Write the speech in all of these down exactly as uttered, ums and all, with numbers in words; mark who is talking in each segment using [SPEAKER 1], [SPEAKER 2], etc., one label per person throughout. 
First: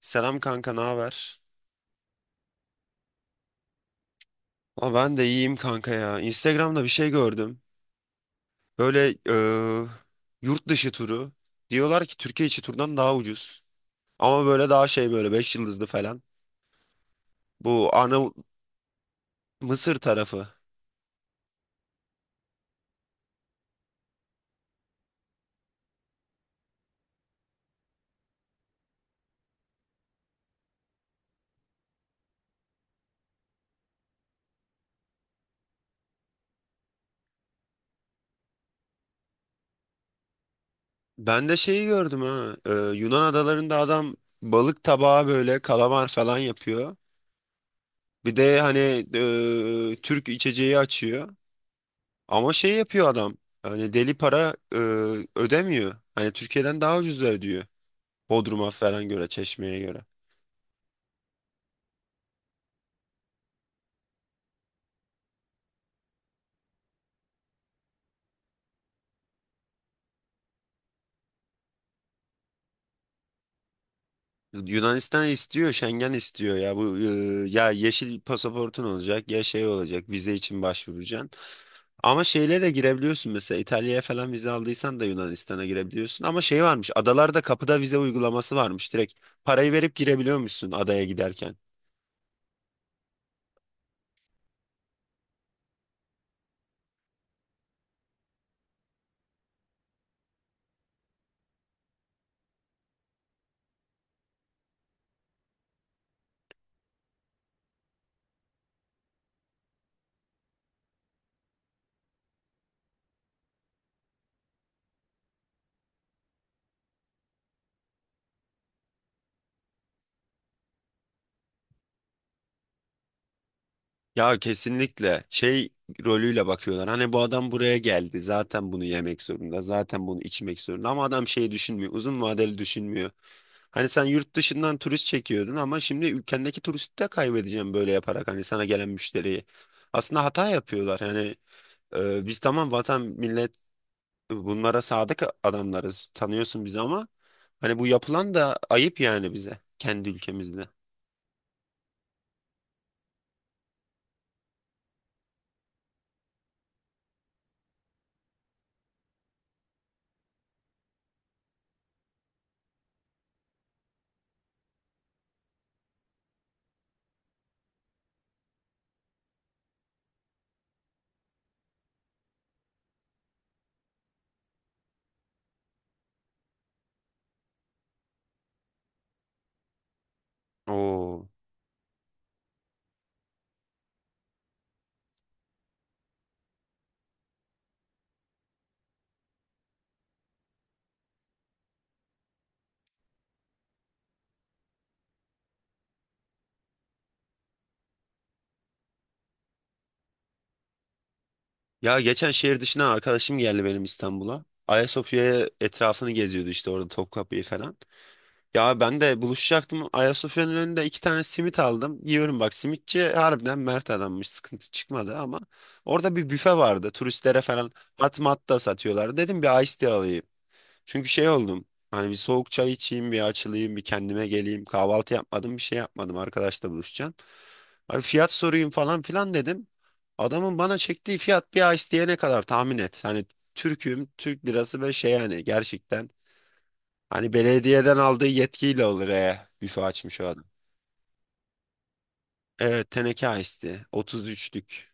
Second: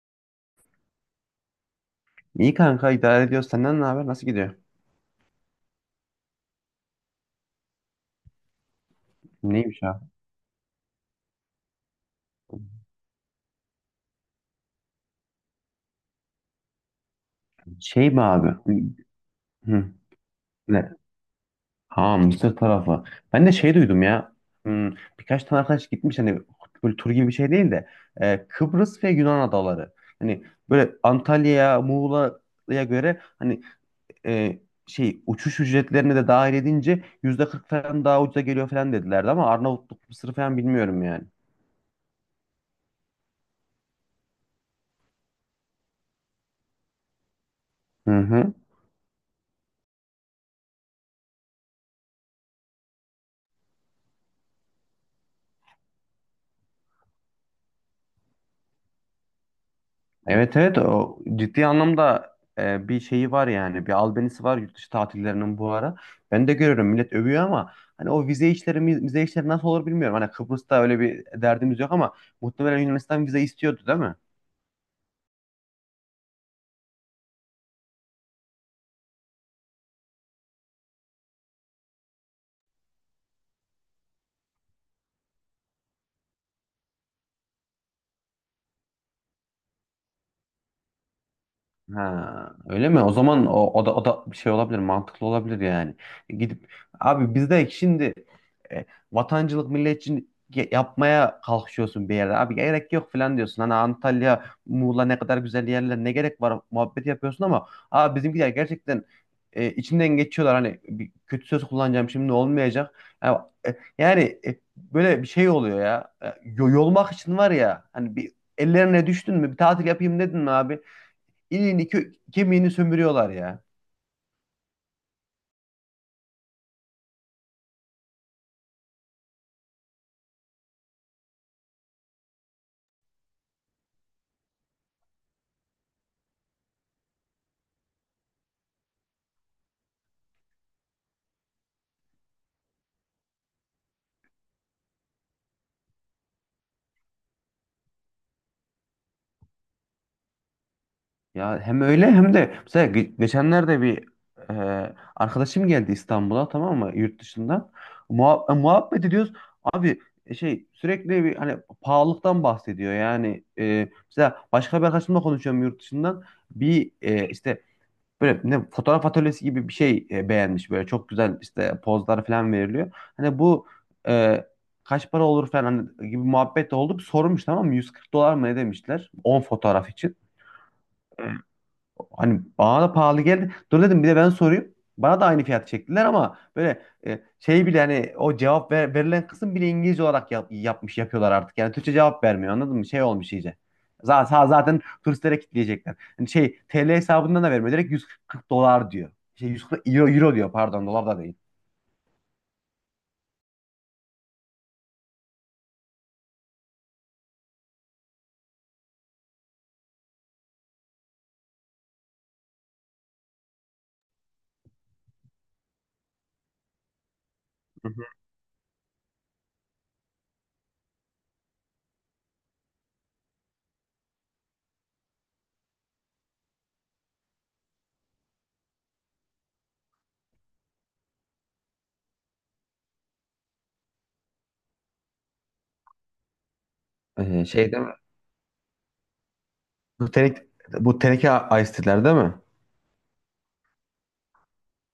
[SPEAKER 1] Selam kanka, ne haber?
[SPEAKER 2] İyi kanka idare ediyoruz. Senden ne haber? Nasıl gidiyor?
[SPEAKER 1] Aa, ben de iyiyim kanka ya. Instagram'da bir şey gördüm. Böyle
[SPEAKER 2] Neymiş
[SPEAKER 1] eee,
[SPEAKER 2] ya?
[SPEAKER 1] yurt dışı turu. Diyorlar ki Türkiye içi turdan daha ucuz. Ama böyle daha şey böyle beş yıldızlı falan. Bu
[SPEAKER 2] Şey mi
[SPEAKER 1] Arnavut
[SPEAKER 2] abi? Hı.
[SPEAKER 1] Mısır tarafı.
[SPEAKER 2] Ne? Ha Mısır tarafı. Ben de şey duydum ya. Hmm, birkaç tane arkadaş gitmiş hani böyle tur gibi bir şey değil de e, Kıbrıs ve Yunan adaları. Hani böyle Antalya'ya, Muğla'ya göre hani e, şey uçuş ücretlerini de dahil edince yüzde kırk falan daha ucuza geliyor falan dedilerdi ama Arnavutluk, Mısır falan bilmiyorum yani.
[SPEAKER 1] Ben de şeyi gördüm ha. Eee, Yunan adalarında adam balık tabağı böyle kalamar falan yapıyor.
[SPEAKER 2] Hı
[SPEAKER 1] Bir
[SPEAKER 2] hı.
[SPEAKER 1] de hani eee, Türk içeceği açıyor. Ama şey yapıyor adam. Hani deli para eee, ödemiyor. Hani Türkiye'den daha ucuz ödüyor. Bodrum'a falan göre, Çeşme'ye göre.
[SPEAKER 2] Evet, evet o ciddi anlamda e, bir şeyi var yani bir albenisi var yurt dışı tatillerinin bu ara. Ben de görüyorum millet övüyor ama hani o vize işleri mi- vize işleri nasıl olur bilmiyorum. Hani Kıbrıs'ta öyle bir derdimiz yok ama muhtemelen Yunanistan vize istiyordu değil mi?
[SPEAKER 1] Yunanistan istiyor, Schengen istiyor ya. Bu e, ya yeşil pasaportun olacak ya şey olacak. Vize için başvuracaksın. Ama şeyle de girebiliyorsun mesela İtalya'ya falan vize aldıysan da Yunanistan'a girebiliyorsun. Ama şey varmış. Adalarda kapıda vize uygulaması varmış. Direkt parayı verip girebiliyormuşsun adaya giderken.
[SPEAKER 2] Ha, öyle mi? O zaman o, o da o da bir şey olabilir, mantıklı olabilir yani. E, Gidip abi biz şimdi e, vatancılık milletçilik yapmaya kalkışıyorsun bir yerde. Abi gerek yok falan diyorsun. Hani Antalya, Muğla ne kadar güzel yerler, ne gerek var muhabbeti yapıyorsun ama abi bizimkiler gerçekten e, içimden geçiyorlar. Hani bir kötü söz kullanacağım, şimdi olmayacak. Ya, e, yani, e, böyle bir şey oluyor ya. E, yo- Yolmak için var ya hani, bir ellerine düştün mü, bir tatil yapayım dedin mi abi? İliğini kö- kemiğini sömürüyorlar ya.
[SPEAKER 1] Ya kesinlikle şey rolüyle bakıyorlar. Hani bu adam buraya geldi. Zaten bunu yemek zorunda. Zaten bunu içmek zorunda. Ama adam şey düşünmüyor. Uzun vadeli düşünmüyor. Hani sen yurt dışından turist çekiyordun ama şimdi ülkendeki turisti de kaybedeceğim böyle yaparak hani sana gelen müşteriyi. Aslında hata yapıyorlar. Yani e, biz tamam vatan millet bunlara sadık adamlarız. Tanıyorsun bizi ama hani bu yapılan da ayıp yani bize kendi ülkemizde.
[SPEAKER 2] Ya hem öyle hem de mesela ge- geçenlerde bir e, arkadaşım geldi İstanbul'a, tamam mı, yurt dışından. Muha- e, muhabbet ediyoruz. Abi e, şey, sürekli bir hani pahalılıktan bahsediyor. Yani e, mesela başka bir arkadaşımla konuşuyorum yurt dışından. Bir e, işte böyle ne fotoğraf atölyesi gibi bir şey e, beğenmiş, böyle çok güzel işte pozlar falan veriliyor. Hani bu e, kaç para olur falan hani gibi muhabbet de oldu. Bir sormuş, tamam mı? yüz kırk dolar mı ne demişler on fotoğraf için.
[SPEAKER 1] Oo.
[SPEAKER 2] Hani bana da pahalı geldi. Dur dedim, bir de ben sorayım. Bana da aynı fiyat çektiler, ama böyle e, şey bile, hani o cevap ver- verilen kısım bile İngilizce olarak yap- yapmış yapıyorlar artık. Yani Türkçe cevap vermiyor, anladın mı? Şey olmuş iyice. Zaten, zaten turistlere kitleyecekler. Hani şey, T L hesabından da vermiyor. Direkt yüz kırk dolar diyor. Şey, 140 euro, euro diyor, pardon, dolar da değil.
[SPEAKER 1] Ya geçen şehir dışına arkadaşım geldi benim İstanbul'a. Ayasofya'ya etrafını geziyordu işte orada Topkapı'yı falan. Ya ben de buluşacaktım. Ayasofya'nın önünde iki tane simit aldım. Yiyorum bak simitçi harbiden mert adammış. Sıkıntı çıkmadı ama orada bir büfe vardı. Turistlere falan
[SPEAKER 2] Hı hı.
[SPEAKER 1] hat mat da satıyorlar. Dedim bir iced tea alayım. Çünkü şey oldum. Hani bir soğuk çay içeyim, bir açılayım, bir kendime geleyim. Kahvaltı yapmadım, bir şey yapmadım. Arkadaşla buluşacağım. Abi fiyat sorayım falan filan dedim. Adamın bana çektiği fiyat bir ice diye ne kadar tahmin et. Hani Türk'üm, Türk lirası ve şey yani gerçekten. Hani
[SPEAKER 2] Ee, şey değil mi?
[SPEAKER 1] belediyeden aldığı yetkiyle olur e. Büfe
[SPEAKER 2] Bu
[SPEAKER 1] açmış o
[SPEAKER 2] teneke,
[SPEAKER 1] adam.
[SPEAKER 2] bu teneke ice tea'ler değil mi?
[SPEAKER 1] Evet teneke ice tea. otuz üçlük.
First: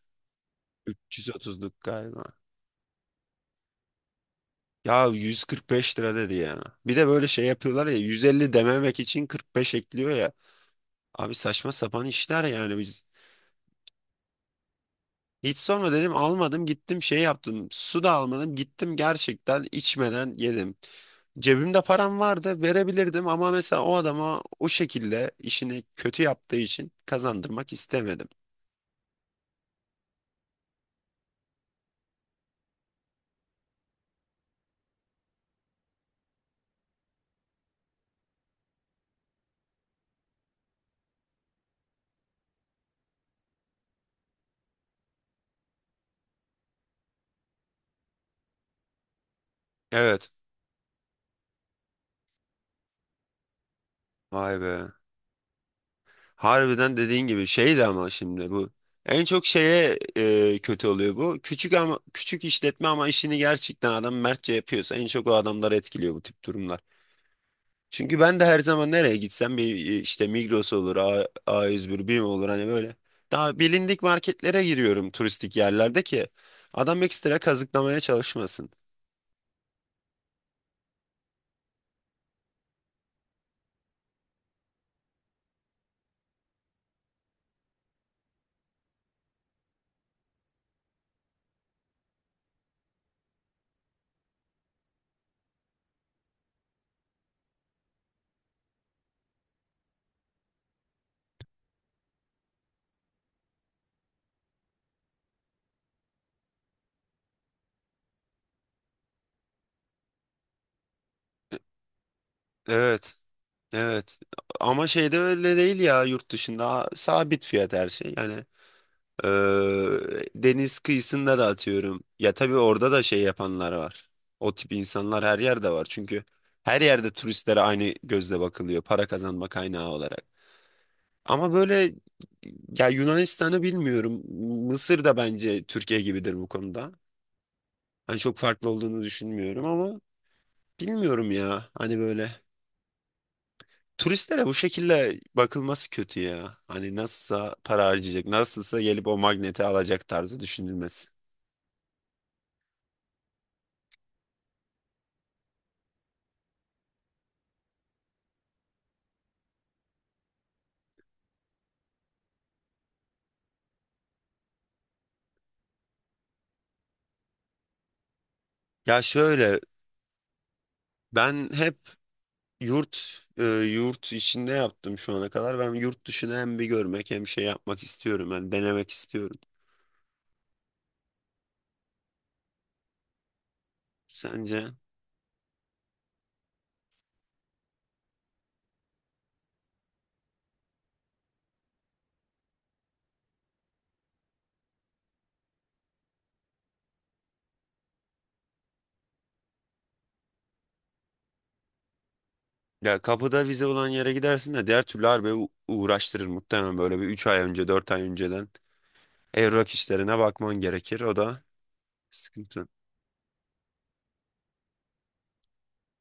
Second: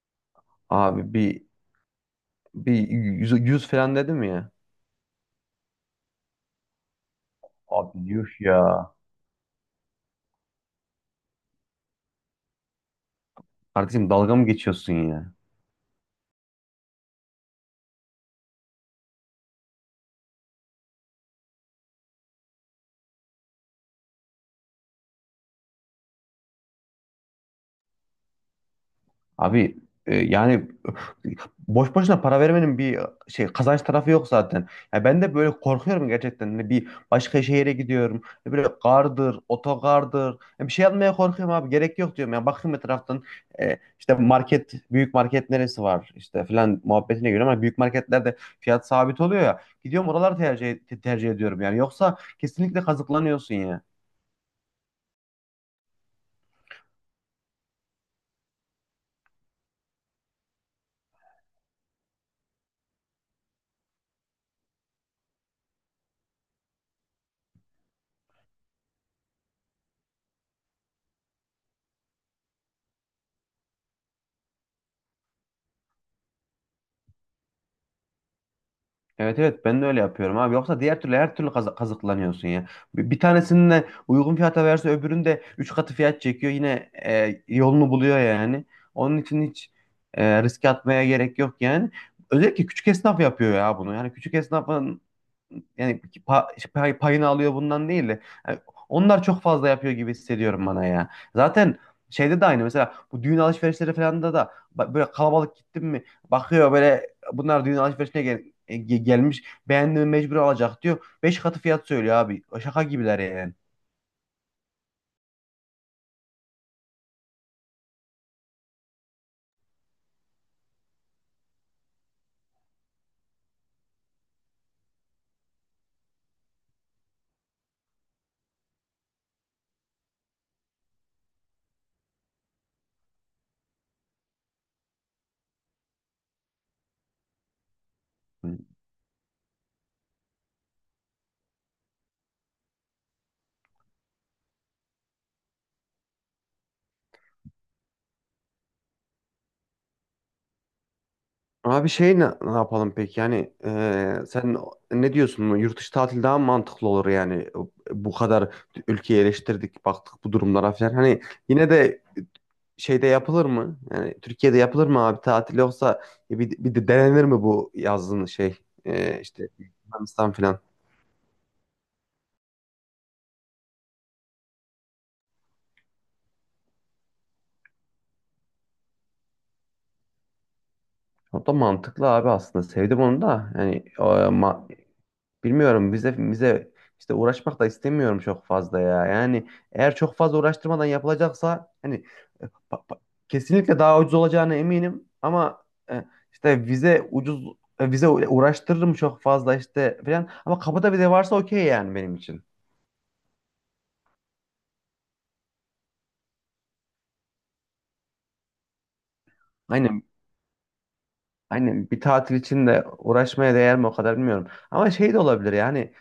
[SPEAKER 2] Abi bir
[SPEAKER 1] üç yüz otuzluk galiba.
[SPEAKER 2] bir yüz, yüz falan dedim ya.
[SPEAKER 1] Ya yüz kırk beş lira dedi ya. Bir de böyle şey yapıyorlar ya
[SPEAKER 2] Abi, yuh
[SPEAKER 1] yüz elli
[SPEAKER 2] ya.
[SPEAKER 1] dememek için kırk beş ekliyor ya. Abi saçma sapan işler yani biz.
[SPEAKER 2] Kardeşim, dalga mı geçiyorsun ya?
[SPEAKER 1] Hiç sonra dedim almadım gittim şey yaptım. Su da almadım gittim gerçekten içmeden yedim. Cebimde param vardı verebilirdim ama mesela o adama o şekilde işini kötü yaptığı için kazandırmak istemedim.
[SPEAKER 2] Abi e, yani, boş boşuna para vermenin bir e, şey kazanç tarafı yok zaten. Ya ben de böyle korkuyorum gerçekten. Hani bir başka şehire gidiyorum. Ya böyle, gardır, otogardır. Ya bir şey almaya korkuyorum abi. Gerek yok diyorum. Ya bakayım etraftan e, işte market, büyük market neresi var işte falan muhabbetine göre, ama büyük marketlerde fiyat sabit oluyor ya. Gidiyorum,
[SPEAKER 1] Evet.
[SPEAKER 2] oraları tercih tercih ediyorum yani. Yoksa kesinlikle kazıklanıyorsun ya.
[SPEAKER 1] Vay be. Harbiden dediğin gibi şeydi ama şimdi bu. En çok şeye e, kötü oluyor bu. Küçük ama küçük işletme ama işini gerçekten adam mertçe yapıyorsa en çok o adamları etkiliyor bu tip durumlar. Çünkü ben de her zaman nereye gitsem bir e, işte Migros olur, A, A101, BİM olur hani böyle. Daha bilindik marketlere giriyorum turistik yerlerde ki adam ekstra kazıklamaya çalışmasın.
[SPEAKER 2] Evet, evet ben de öyle yapıyorum abi. Yoksa diğer türlü her türlü kazı- kazıklanıyorsun ya. Bir, bir tanesini de uygun fiyata verse öbürünü de üç katı fiyat çekiyor. Yine e, yolunu buluyor yani. Onun için hiç e, riske atmaya gerek yok yani. Özellikle küçük esnaf yapıyor ya bunu. Yani küçük esnafın, yani pa- işte pay- payını alıyor bundan değil de, yani onlar çok fazla yapıyor gibi hissediyorum bana ya. Zaten şeyde de aynı, mesela bu düğün alışverişleri falan da da, ba- böyle kalabalık gittim mi bakıyor, böyle bunlar düğün alışverişine gel e, ge- gelmiş, beğendiğimi mecbur alacak diyor. Beş katı fiyat söylüyor abi. Şaka
[SPEAKER 1] Evet,
[SPEAKER 2] gibiler yani.
[SPEAKER 1] evet. Ama şeyde öyle değil ya yurt dışında a- sabit fiyat her şey. Yani eee, deniz kıyısında da atıyorum. Ya tabii orada da şey yapanlar var. O tip insanlar her yerde var. Çünkü her yerde turistlere aynı gözle bakılıyor para kazanma kaynağı olarak. Ama böyle ya Yunanistan'ı bilmiyorum. Mısır da bence Türkiye gibidir bu konuda. Hani çok
[SPEAKER 2] Hı.
[SPEAKER 1] farklı olduğunu düşünmüyorum ama bilmiyorum ya. Hani böyle turistlere bu şekilde bakılması kötü ya. Hani nasılsa para harcayacak, nasılsa gelip o magneti alacak tarzı düşünülmesi.
[SPEAKER 2] Abi şey, ne, ne yapalım peki yani, eee, sen ne diyorsun, yurt dışı tatil daha mı mantıklı olur yani? Bu kadar ülkeyi eleştirdik, baktık bu durumlara falan, hani yine de şeyde yapılır mı? Yani Türkiye'de yapılır mı abi tatil, yoksa e, bir, bir de denenir mi bu yazın, şey
[SPEAKER 1] Ya
[SPEAKER 2] e, işte
[SPEAKER 1] şöyle
[SPEAKER 2] Yunanistan falan.
[SPEAKER 1] ben hep yurt e, yurt içinde yaptım şu ana kadar. Ben yurt dışını hem bir görmek hem şey yapmak istiyorum. Yani denemek istiyorum.
[SPEAKER 2] O da mantıklı abi, aslında sevdim onu da yani, o,
[SPEAKER 1] Sence?
[SPEAKER 2] ma- bilmiyorum, bize bize işte uğraşmak da istemiyorum çok fazla ya. Yani eğer çok fazla uğraştırmadan yapılacaksa, hani pa- pa- kesinlikle daha ucuz olacağına eminim, ama e, işte vize, ucuz e, vize, uğraştırırım çok fazla işte falan, ama kapıda vize varsa okey yani benim için.
[SPEAKER 1] Ya kapıda vize olan yere gidersin de diğer türlü harbi u- uğraştırır muhtemelen böyle bir üç ay önce dört ay önceden evrak
[SPEAKER 2] Aynen.
[SPEAKER 1] işlerine bakman gerekir o da
[SPEAKER 2] Aynen, bir tatil için
[SPEAKER 1] sıkıntı.
[SPEAKER 2] de uğraşmaya değer mi o kadar bilmiyorum. Ama şey de olabilir yani,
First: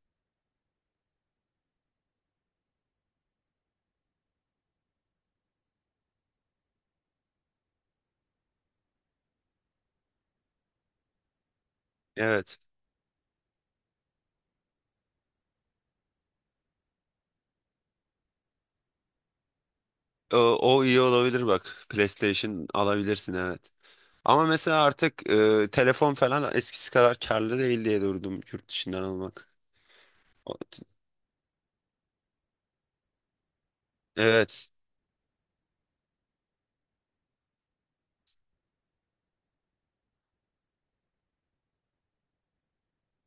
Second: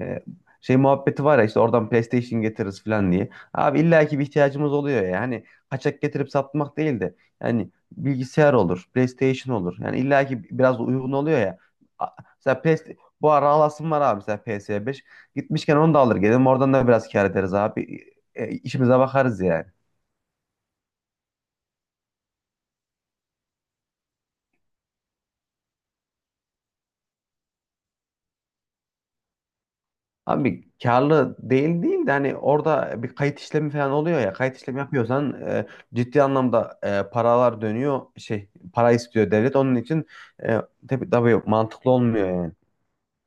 [SPEAKER 2] e, şey muhabbeti var ya, işte oradan PlayStation getiririz falan diye. Abi illaki bir ihtiyacımız oluyor ya. Yani kaçak getirip satmak değil de, yani bilgisayar olur, PlayStation olur. Yani illaki biraz da uygun oluyor ya. A-
[SPEAKER 1] Evet
[SPEAKER 2] Mesela P S, bu ara alasım var abi, mesela P S beş. Gitmişken onu da alır gelirim, oradan da biraz kâr ederiz abi. E, işimize bakarız yani.
[SPEAKER 1] o, o iyi olabilir bak PlayStation alabilirsin evet. Ama mesela artık e, telefon falan eskisi kadar karlı değil diye durdum yurt dışından almak. O-
[SPEAKER 2] Abi karlı değil değil de, hani orada bir kayıt işlemi falan oluyor ya, kayıt
[SPEAKER 1] Evet,
[SPEAKER 2] işlemi yapıyorsan e, ciddi anlamda e, paralar dönüyor, şey, para istiyor devlet onun için, e, tabii, tabii mantıklı olmuyor yani.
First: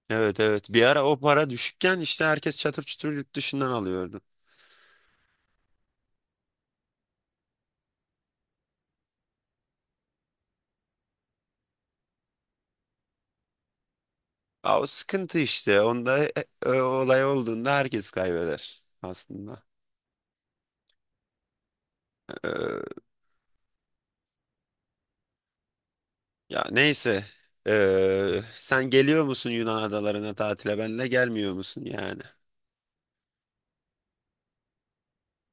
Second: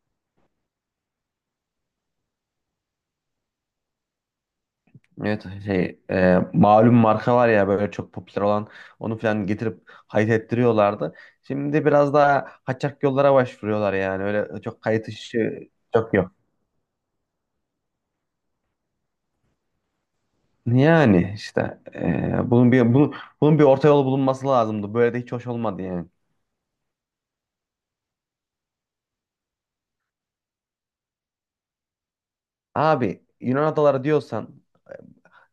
[SPEAKER 1] evet, evet, bir ara o para düşükken işte herkes çatır çutur yurt dışından alıyordu.
[SPEAKER 2] Evet, şey e, malum marka var ya, böyle çok popüler olan, onu falan getirip kayıt ettiriyorlardı. Şimdi biraz daha kaçak yollara başvuruyorlar, yani öyle
[SPEAKER 1] Aa,
[SPEAKER 2] çok
[SPEAKER 1] o
[SPEAKER 2] kayıt
[SPEAKER 1] sıkıntı
[SPEAKER 2] işi
[SPEAKER 1] işte
[SPEAKER 2] çok
[SPEAKER 1] onda e,
[SPEAKER 2] yok.
[SPEAKER 1] e, olay olduğunda herkes kaybeder aslında.
[SPEAKER 2] Yani işte e, bunun bir
[SPEAKER 1] Ee,
[SPEAKER 2] bunun, bunun bir orta yol bulunması lazımdı. Böyle de hiç hoş olmadı yani.
[SPEAKER 1] ya neyse. Ee, sen geliyor musun Yunan adalarına tatile benle gelmiyor musun yani?
[SPEAKER 2] Abi Yunan adaları diyorsan,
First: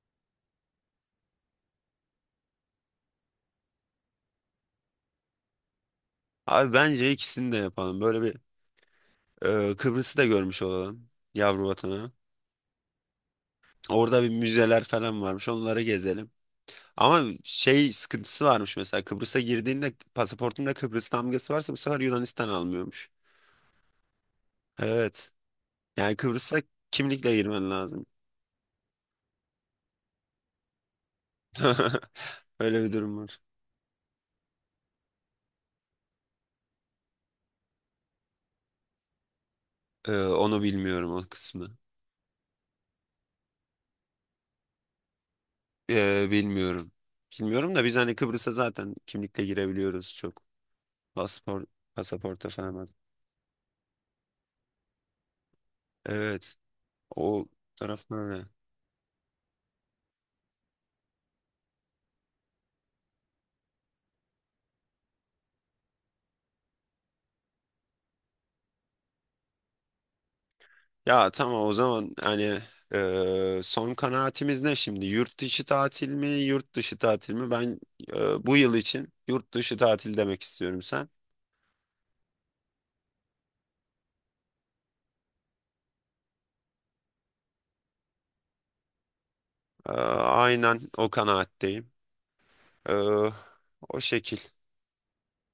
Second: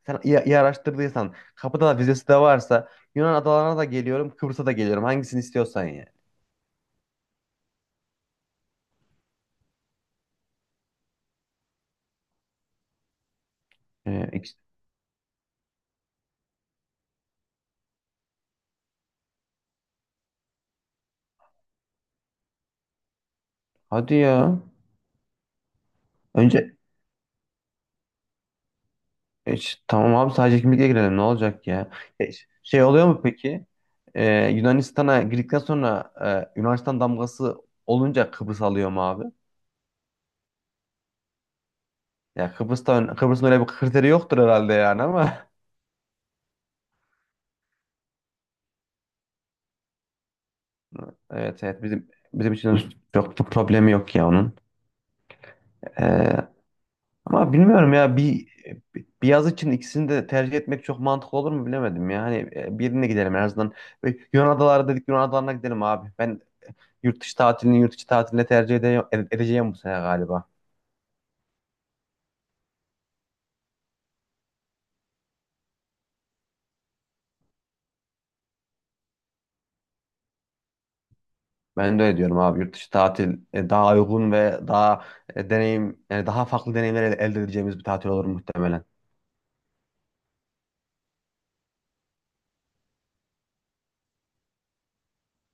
[SPEAKER 2] sen iyi, iyi araştırdıysan, kapıda da vizesi de varsa, Yunan adalarına da geliyorum, Kıbrıs'a da geliyorum, hangisini istiyorsan yani.
[SPEAKER 1] Abi bence ikisini de yapalım. Böyle bir e, Kıbrıs'ı da görmüş olalım. Yavru vatanı. Orada bir
[SPEAKER 2] Ee, ikisi-
[SPEAKER 1] müzeler falan varmış. Onları gezelim. Ama şey sıkıntısı varmış mesela. Kıbrıs'a girdiğinde pasaportunda Kıbrıs damgası varsa bu sefer Yunanistan almıyormuş.
[SPEAKER 2] hadi ya.
[SPEAKER 1] Evet. Yani Kıbrıs'a
[SPEAKER 2] Önce
[SPEAKER 1] kimlikle girmen lazım.
[SPEAKER 2] e, ş- tamam abi, sadece kimlikle girelim, ne olacak ya. E, ş- şey
[SPEAKER 1] Öyle bir
[SPEAKER 2] oluyor
[SPEAKER 1] durum
[SPEAKER 2] mu
[SPEAKER 1] var.
[SPEAKER 2] peki? Ee, Yunanistan'a girdikten sonra, e, Yunanistan damgası olunca Kıbrıs alıyor mu abi?
[SPEAKER 1] Ee, onu bilmiyorum o kısmı.
[SPEAKER 2] Ya Kıbrıs'ta, Kıbrıs'ın öyle bir kriteri yoktur herhalde yani, ama
[SPEAKER 1] Ee, bilmiyorum. Bilmiyorum da biz hani Kıbrıs'a zaten kimlikle girebiliyoruz çok. Paspor,
[SPEAKER 2] evet, evet bizim
[SPEAKER 1] pasaporta
[SPEAKER 2] bizim için
[SPEAKER 1] falan.
[SPEAKER 2] çok bir problemi yok ya onun. Ee,
[SPEAKER 1] Evet. O
[SPEAKER 2] Ama bilmiyorum ya,
[SPEAKER 1] taraftan öyle.
[SPEAKER 2] bir bir yaz için ikisini de tercih etmek çok mantıklı olur mu bilemedim ya. Hani e, birine gidelim en azından. Ve Yunan adaları dedik, Yunan adalarına gidelim abi. Ben yurt dışı tatilini yurt içi tatiline tercih ede- ede- edeceğim bu sene galiba.
[SPEAKER 1] Ya tamam o zaman hani e, son kanaatimiz ne şimdi? Yurt içi tatil mi, yurt dışı tatil mi? Ben e, bu yıl için yurt dışı tatil demek istiyorum sen.
[SPEAKER 2] Ben de öyle diyorum abi. Yurt dışı tatil e, daha uygun ve daha e, deneyim, yani daha farklı deneyimler el- elde edeceğimiz bir tatil olur muhtemelen.
[SPEAKER 1] E, aynen o kanaatteyim. E, o şekil.